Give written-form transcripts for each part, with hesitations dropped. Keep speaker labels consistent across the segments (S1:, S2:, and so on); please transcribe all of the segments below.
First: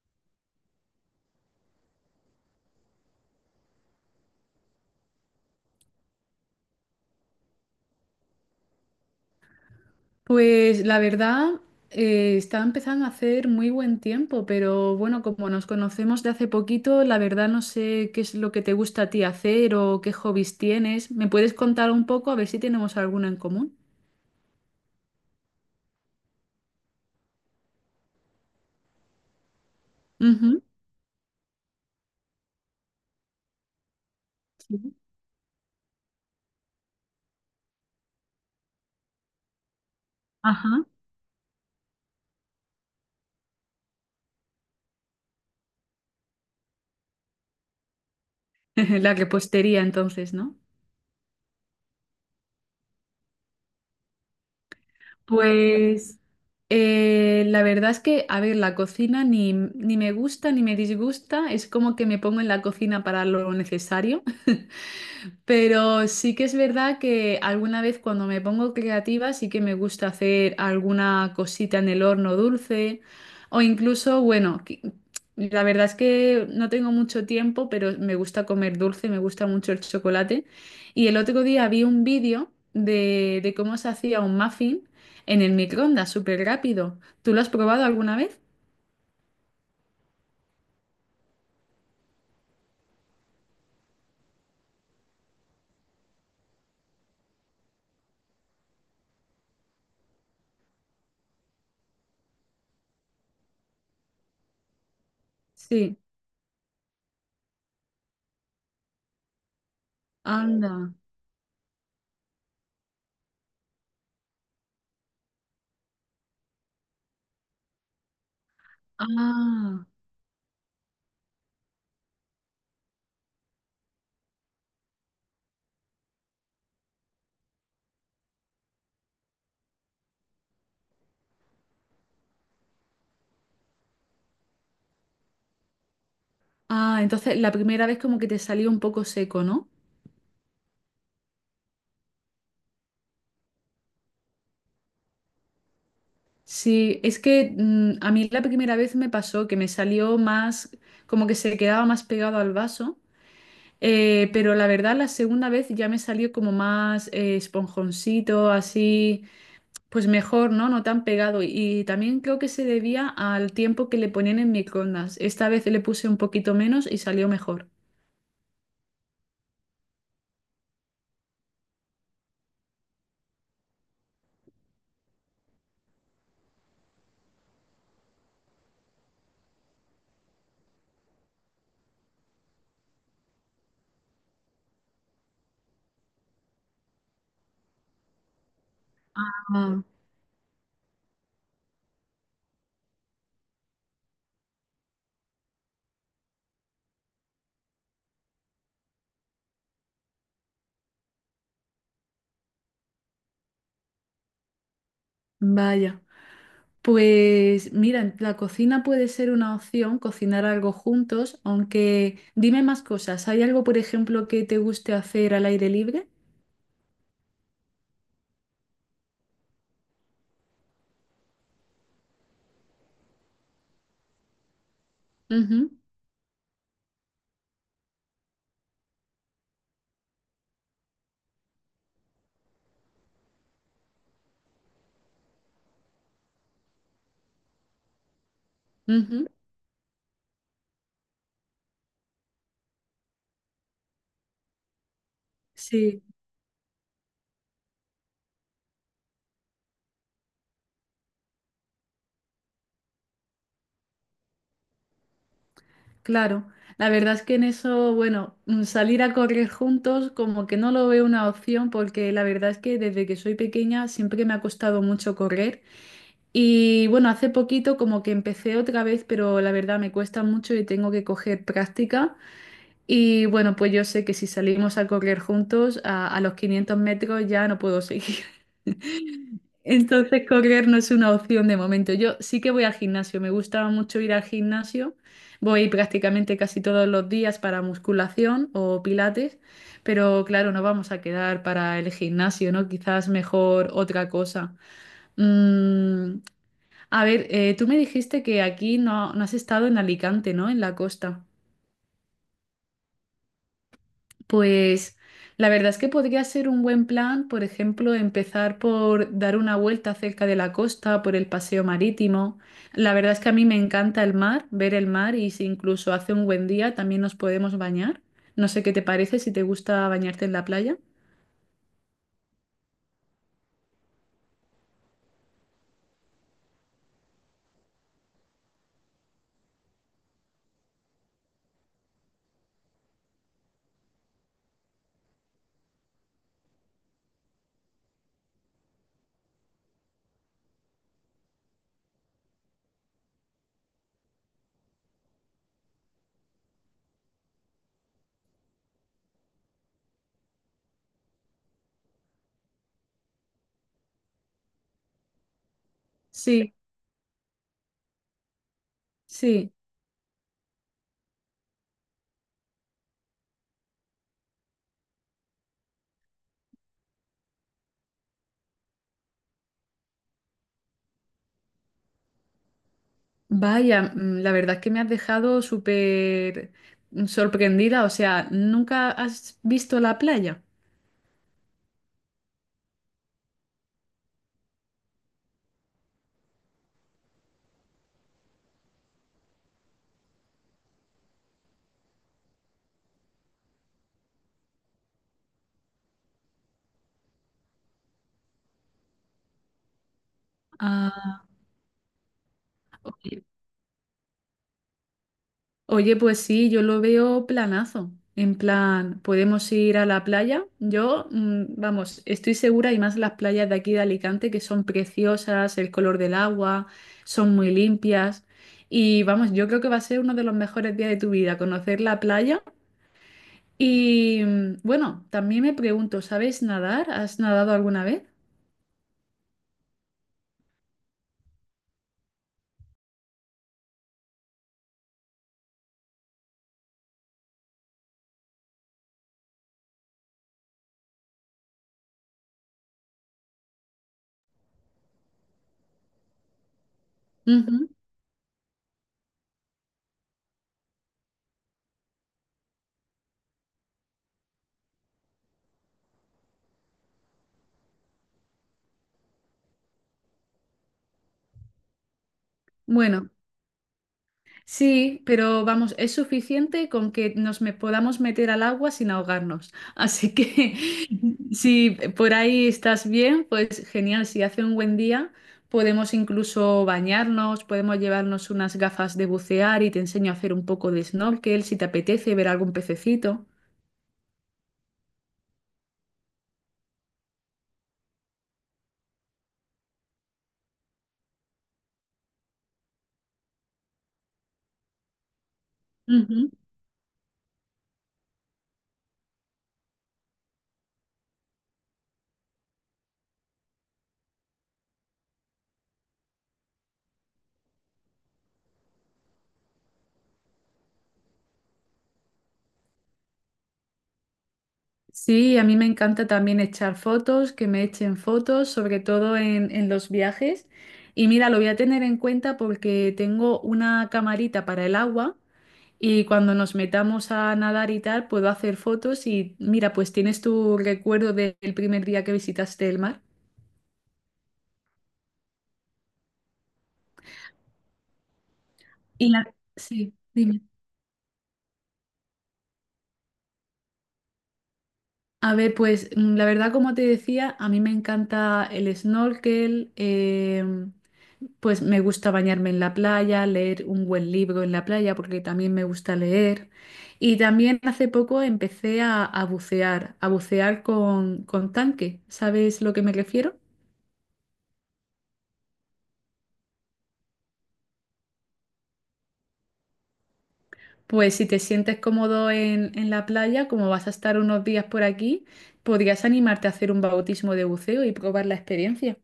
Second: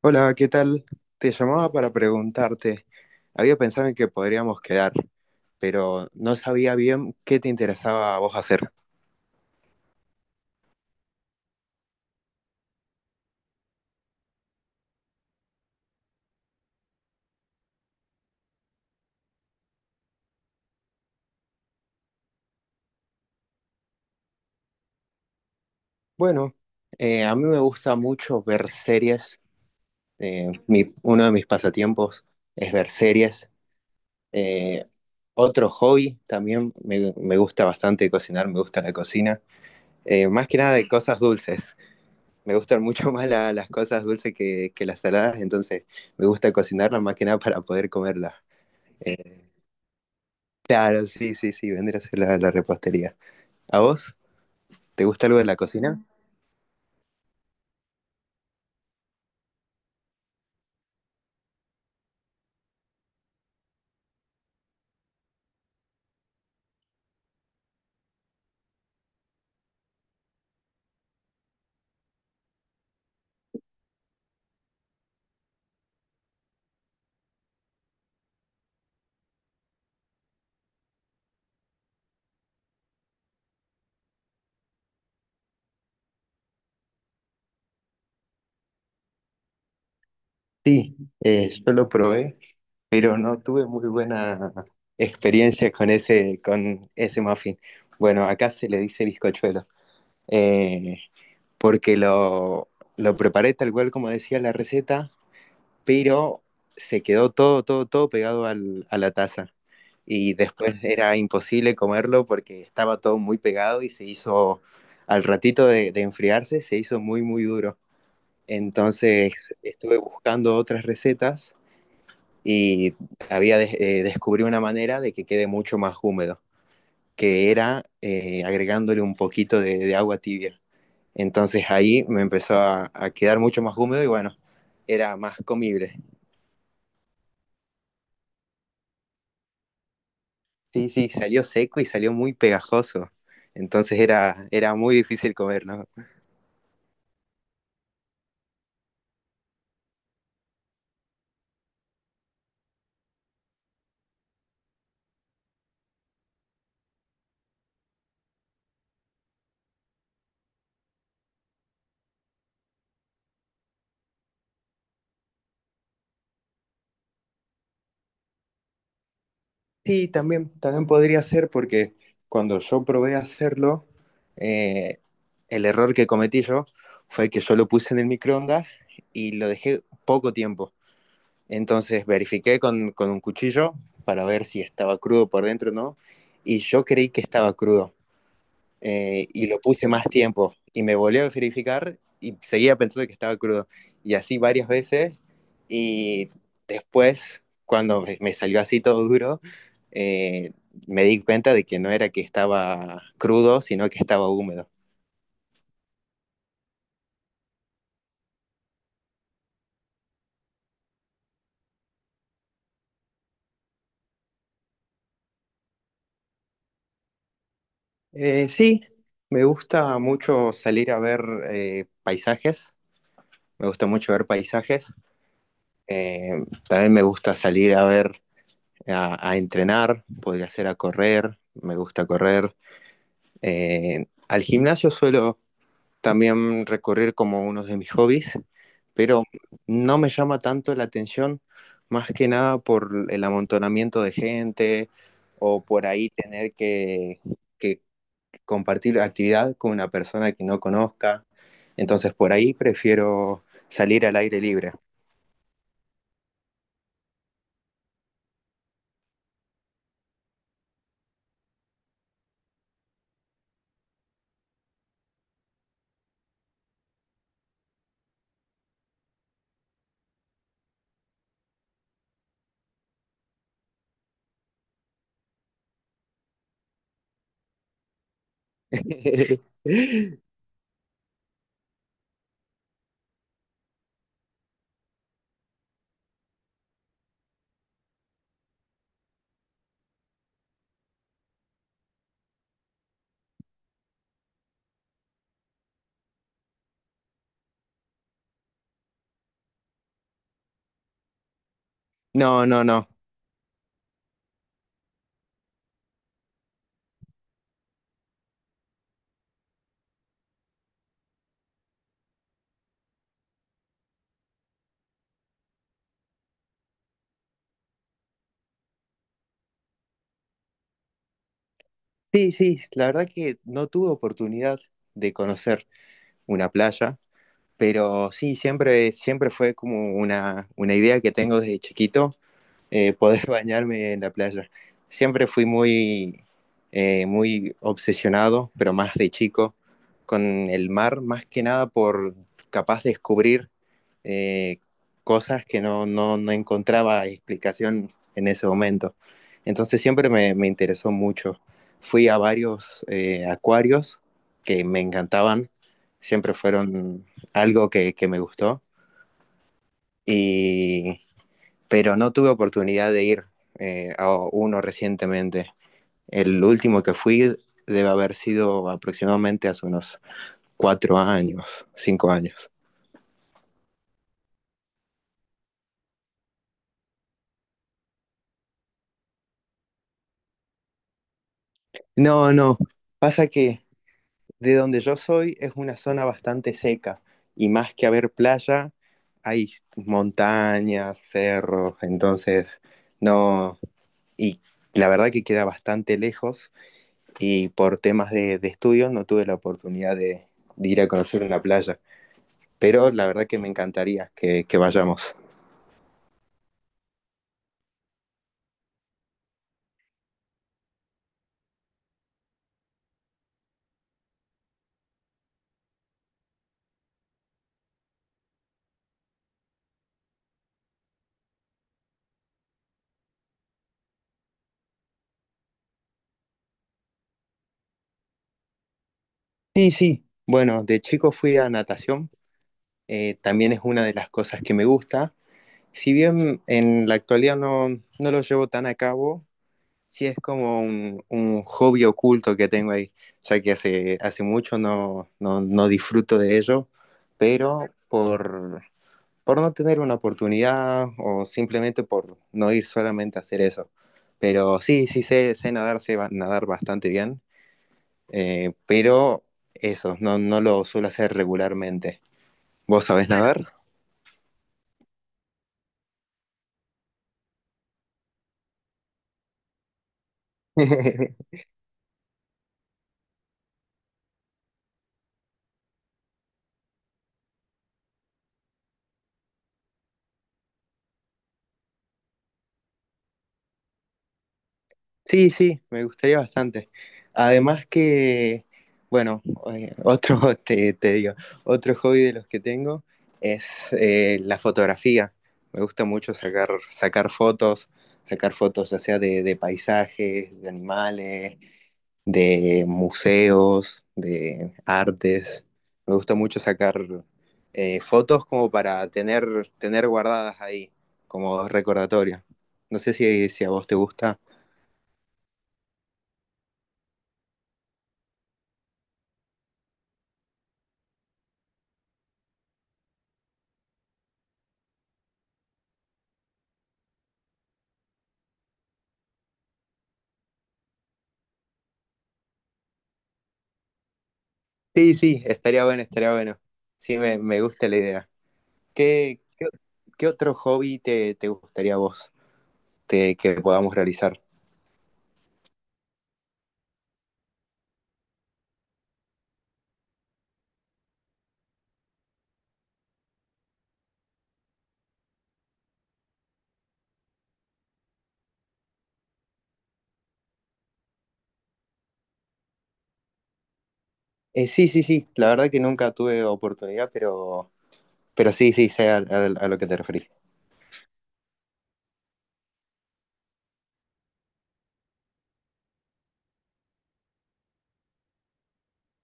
S1: Hola, ¿qué tal? Te llamaba para preguntarte. Había pensado en que podríamos quedar, pero no sabía bien qué te interesaba a vos hacer.
S2: Pues la verdad, está empezando a hacer muy buen tiempo, pero bueno, como nos conocemos de hace poquito, la verdad no sé qué es lo que te gusta a ti hacer o qué hobbies tienes. ¿Me puedes contar un poco a ver si tenemos alguno en común?
S1: Bueno, a mí me gusta mucho ver series.
S2: Ujú.
S1: Uno de mis pasatiempos es ver series. Eh,
S2: Sí.
S1: Otro hobby también me gusta bastante cocinar, me gusta la cocina. Más que nada
S2: Ajá.
S1: de cosas dulces. Me gustan mucho más las cosas dulces que las saladas, entonces me gusta cocinarlas más que nada para poder comerlas.
S2: La
S1: eh,
S2: repostería entonces, ¿no?
S1: Claro, sí, sí, sí, vendría a ser la repostería. ¿A vos? ¿Te gusta algo de la cocina?
S2: Pues la verdad es que, a ver, la cocina ni me gusta ni me disgusta, es como que me pongo en la cocina para lo necesario. Pero sí que es verdad que alguna vez cuando me pongo creativa sí que me gusta hacer alguna cosita en el horno dulce o incluso, bueno, la verdad es que no tengo mucho tiempo, pero me gusta comer dulce, me gusta mucho el chocolate. Y el otro día vi un vídeo de cómo se hacía un muffin en el microondas, súper rápido. ¿Tú lo has probado alguna vez?
S1: Sí, yo lo probé, pero no tuve muy buena experiencia con ese muffin. Bueno, acá se le dice bizcochuelo, eh, porque lo preparé tal cual como decía la receta,
S2: Sí.
S1: pero se quedó todo pegado a la taza. Y después
S2: Anda.
S1: era imposible comerlo porque estaba todo muy pegado y se hizo, al ratito de enfriarse, se hizo muy duro. Entonces
S2: Ah.
S1: estuve buscando otras recetas y descubrí una manera de que quede mucho más húmedo, que era agregándole un poquito de agua tibia. Entonces ahí me empezó a quedar mucho más húmedo y bueno, era más comible.
S2: Ah, entonces la primera vez como que te salió un poco seco, ¿no?
S1: Sí, sí, salió seco y salió muy pegajoso. Entonces era muy difícil comer, ¿no?
S2: Sí, es que a mí la primera vez me pasó que me salió más, como que se quedaba más pegado al vaso, pero la verdad la segunda vez ya me salió como más esponjoncito, así, pues mejor, ¿no? No tan pegado. Y también creo que se debía al tiempo que le ponían en microondas. Esta vez le puse un poquito menos y salió mejor.
S1: Sí, también podría ser porque cuando yo probé hacerlo, eh, el error que cometí yo fue que yo lo puse en el microondas y lo dejé poco tiempo. Entonces verifiqué con un cuchillo para ver si estaba crudo por dentro o no. Y yo creí que estaba crudo. Y lo
S2: Ah,
S1: puse más tiempo y me volvió a verificar y seguía pensando que estaba crudo. Y así varias veces y después, cuando me salió así todo duro, eh, me di cuenta de que no era que estaba crudo, sino que estaba húmedo.
S2: vaya. Pues mira, en la cocina puede ser una opción cocinar algo juntos, aunque dime más cosas. ¿Hay algo, por ejemplo, que te guste hacer al aire libre?
S1: Sí, me gusta mucho salir a ver paisajes, me gusta mucho ver paisajes.
S2: Ujú,
S1: Eh, También me gusta salir a ver, a entrenar, podría ser a correr, me gusta correr. Al gimnasio suelo también recorrer como uno de mis hobbies, pero
S2: ujú,
S1: no me llama tanto la atención, más que nada por el amontonamiento de gente o por
S2: sí,
S1: ahí tener que compartir actividad con una persona que no conozca. Entonces por ahí prefiero salir al aire libre.
S2: claro. La verdad es que en eso, bueno, salir a correr juntos como que no lo veo una opción porque la verdad es que desde que soy pequeña siempre me ha costado mucho correr. Y bueno, hace poquito como que empecé otra vez, pero la verdad me cuesta mucho y tengo que coger práctica. Y bueno, pues yo sé que si salimos a correr juntos, a los 500 metros ya no puedo seguir. Entonces, correr no es una opción de momento. Yo sí que voy al gimnasio, me gusta mucho ir al gimnasio. Voy prácticamente casi todos los días para musculación o pilates, pero claro, no vamos a quedar para el gimnasio, ¿no? Quizás mejor otra cosa. Mm, a ver, tú me dijiste que aquí no has estado en Alicante, ¿no? En la costa.
S1: No, no, no.
S2: Pues la verdad es que podría ser un buen plan, por ejemplo, empezar por dar una vuelta cerca de la costa, por el paseo marítimo. La verdad es que a mí me encanta el mar, ver el mar y si incluso hace un buen día también nos podemos bañar. No sé qué te parece, si te gusta bañarte en la playa.
S1: Sí, sí, la verdad que no tuve oportunidad de conocer una playa. Pero sí, siempre fue como una idea que tengo desde chiquito, poder bañarme en la playa. Siempre fui muy, muy obsesionado, pero más de chico, con el mar, más que nada por capaz de descubrir eh, cosas que no encontraba explicación en ese momento. Entonces siempre me interesó mucho. Fui a varios acuarios que me encantaban, siempre
S2: Sí,
S1: fueron algo que me gustó.
S2: sí.
S1: Y pero no tuve oportunidad de ir a uno recientemente. El último que fui debe haber sido aproximadamente hace unos cuatro años, cinco años.
S2: Vaya, mm, la verdad es que me has dejado súper sorprendida. O sea, ¿nunca has visto la playa?
S1: No, no, pasa que de donde yo soy es una zona bastante seca y más que haber playa, hay montañas, cerros, entonces no, y la verdad que queda bastante lejos y por temas de estudio no tuve la oportunidad de ir a conocer
S2: Ah,
S1: una playa. Pero la
S2: ok.
S1: verdad que me encantaría que vayamos.
S2: Oye, pues sí, yo lo veo planazo. En plan, podemos ir a la playa. Yo, mm, vamos, estoy segura y más las playas de aquí de Alicante que son preciosas, el color del agua, son muy limpias. Y vamos, yo creo que va a ser uno de los mejores días de tu vida, conocer la playa. Y mm, bueno, también me pregunto, ¿sabes nadar? ¿Has nadado alguna vez?
S1: Sí, sí. Bueno, de chico fui a natación, también es una de las cosas que me gusta. Si bien en la actualidad no, no lo llevo tan a cabo, sí es como un hobby oculto que tengo ahí, ya que hace mucho no disfruto de ello, pero
S2: Ujú.
S1: por no tener una oportunidad o simplemente por no ir solamente a hacer eso. Pero sí, sé nadar, nadar bastante bien. Pero eso, no, no lo suelo hacer regularmente. ¿Vos sabés
S2: Bueno,
S1: nadar?
S2: sí, pero vamos, es suficiente con que nos me podamos meter al agua sin ahogarnos. Así que si por ahí estás bien, pues genial. Si hace un buen día, podemos incluso bañarnos, podemos llevarnos unas gafas de bucear y te enseño a hacer un poco de snorkel si te apetece ver algún pececito.
S1: Sí, sí, me gustaría bastante. Además que, bueno, eh, otro, te digo, otro hobby de los que tengo es la fotografía. Me gusta mucho
S2: Ujú.
S1: sacar fotos ya sea de paisajes, de animales, de museos, de artes. Me gusta mucho sacar fotos como para tener, tener guardadas ahí, como recordatorio. No sé si, si a vos te gusta.
S2: Sí, a mí me encanta también echar fotos, que me echen fotos, sobre todo en los viajes. Y mira, lo voy a tener en cuenta porque tengo una camarita para el agua y cuando nos metamos a nadar y tal, puedo hacer fotos y mira, pues tienes tu recuerdo del primer día que visitaste el mar.
S1: Sí, sí, estaría bueno, estaría bueno. Sí, me gusta la idea.
S2: Y
S1: ¿Qué,
S2: la...
S1: qué,
S2: Sí,
S1: ¿Qué otro
S2: dime.
S1: hobby te gustaría a vos que podamos realizar?
S2: A ver, pues mm, la verdad, como te decía, a mí me encanta el snorkel, em, pues me gusta bañarme en la playa, leer un buen libro en la playa, porque también me gusta leer. Y también hace poco empecé a bucear con tanque. ¿Sabes lo que me refiero?
S1: Sí, sí, sí. La verdad que nunca tuve oportunidad, pero sí, sí, sé a lo que te referís.
S2: Pues si te sientes cómodo en la playa, como vas a estar unos días por aquí, podrías animarte a hacer un bautismo de buceo y probar la experiencia.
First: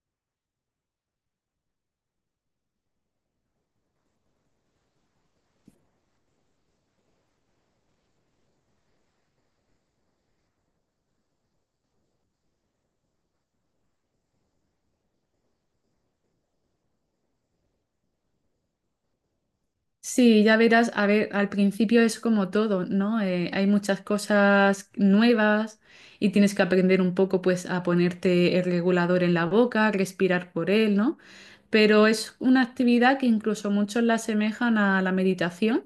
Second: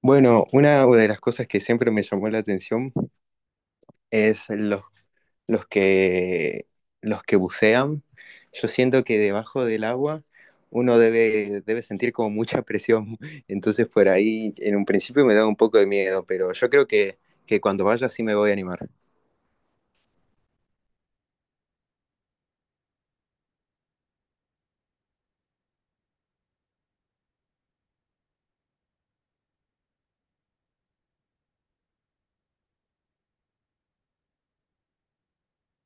S1: Bueno, una de las cosas que siempre me llamó la atención es los que, los que bucean. Yo siento que debajo del agua uno debe sentir como mucha presión. Entonces por ahí en un principio me da un poco de miedo, pero yo creo que cuando vaya sí me voy a animar.
S2: Sí, ya verás, a ver, al principio es como todo, ¿no? Hay muchas cosas nuevas y tienes que aprender un poco, pues, a ponerte el regulador en la boca, respirar por él, ¿no? Pero es una actividad que incluso muchos la asemejan a la meditación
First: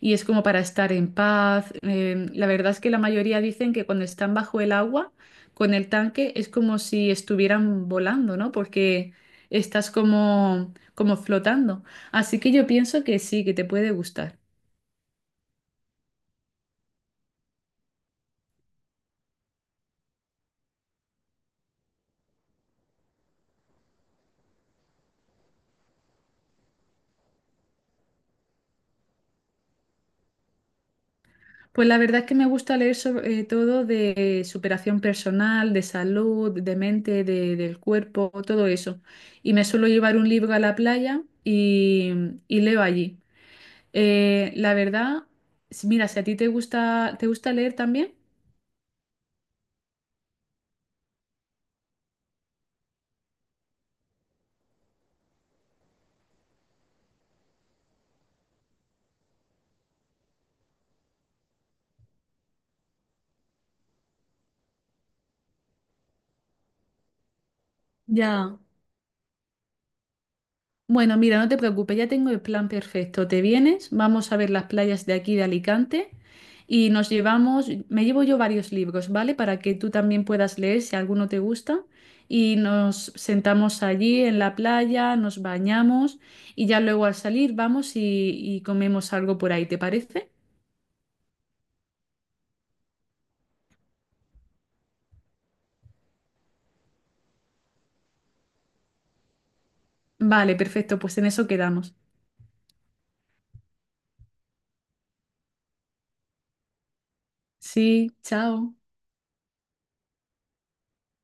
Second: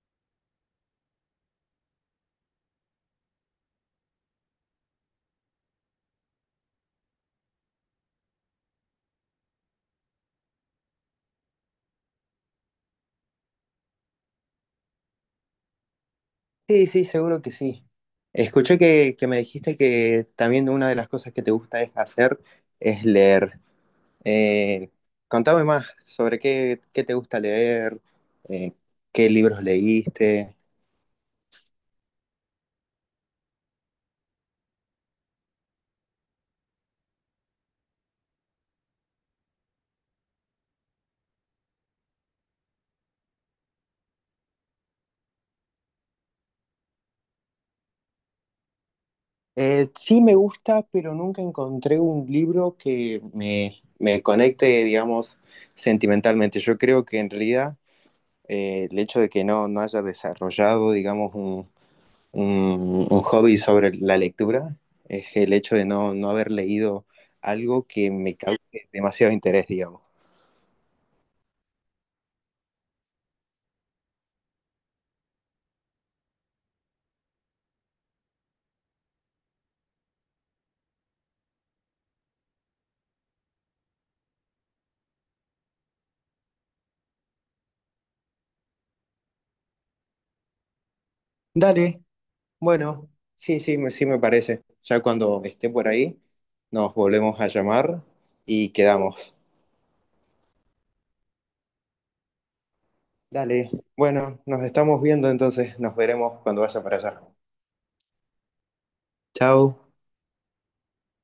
S2: y es como para estar en paz. La verdad es que la mayoría dicen que cuando están bajo el agua, con el tanque, es como si estuvieran volando, ¿no? Porque estás como, como flotando. Así que yo pienso que sí, que te puede gustar.
S1: Sí, sí, seguro que sí. Escuché que me dijiste que también una de las cosas que te gusta es hacer es leer. Eh, Contame más sobre qué te gusta leer, eh, qué libros leíste.
S2: Pues la verdad es que me gusta leer sobre todo de superación personal, de salud, de mente, del cuerpo, todo eso. Y me suelo llevar un libro a la playa y leo allí. La verdad, mira, si a ti ¿te gusta leer también?
S1: Sí me gusta, pero nunca encontré un libro que me conecte, digamos, sentimentalmente. Yo creo que en realidad el hecho de que no, no haya desarrollado, digamos, un hobby sobre la lectura es el hecho de no, no haber leído algo que me
S2: Ya.
S1: cause demasiado interés, digamos.
S2: Bueno, mira, no te preocupes, ya tengo el plan perfecto. Te vienes, vamos a ver las playas de aquí de Alicante y nos llevamos, me llevo yo varios libros, ¿vale? Para que tú también puedas leer si alguno te gusta. Y nos sentamos allí en la playa, nos bañamos y ya luego al salir vamos y comemos algo por ahí, ¿te parece?
S1: Dale, bueno, sí, sí, sí me parece. Ya cuando esté por ahí, nos volvemos a llamar y quedamos.
S2: Vale, perfecto, pues en eso quedamos.
S1: Dale, bueno, nos estamos viendo entonces, nos veremos cuando vaya para allá.
S2: Sí, chao.
S1: Chao.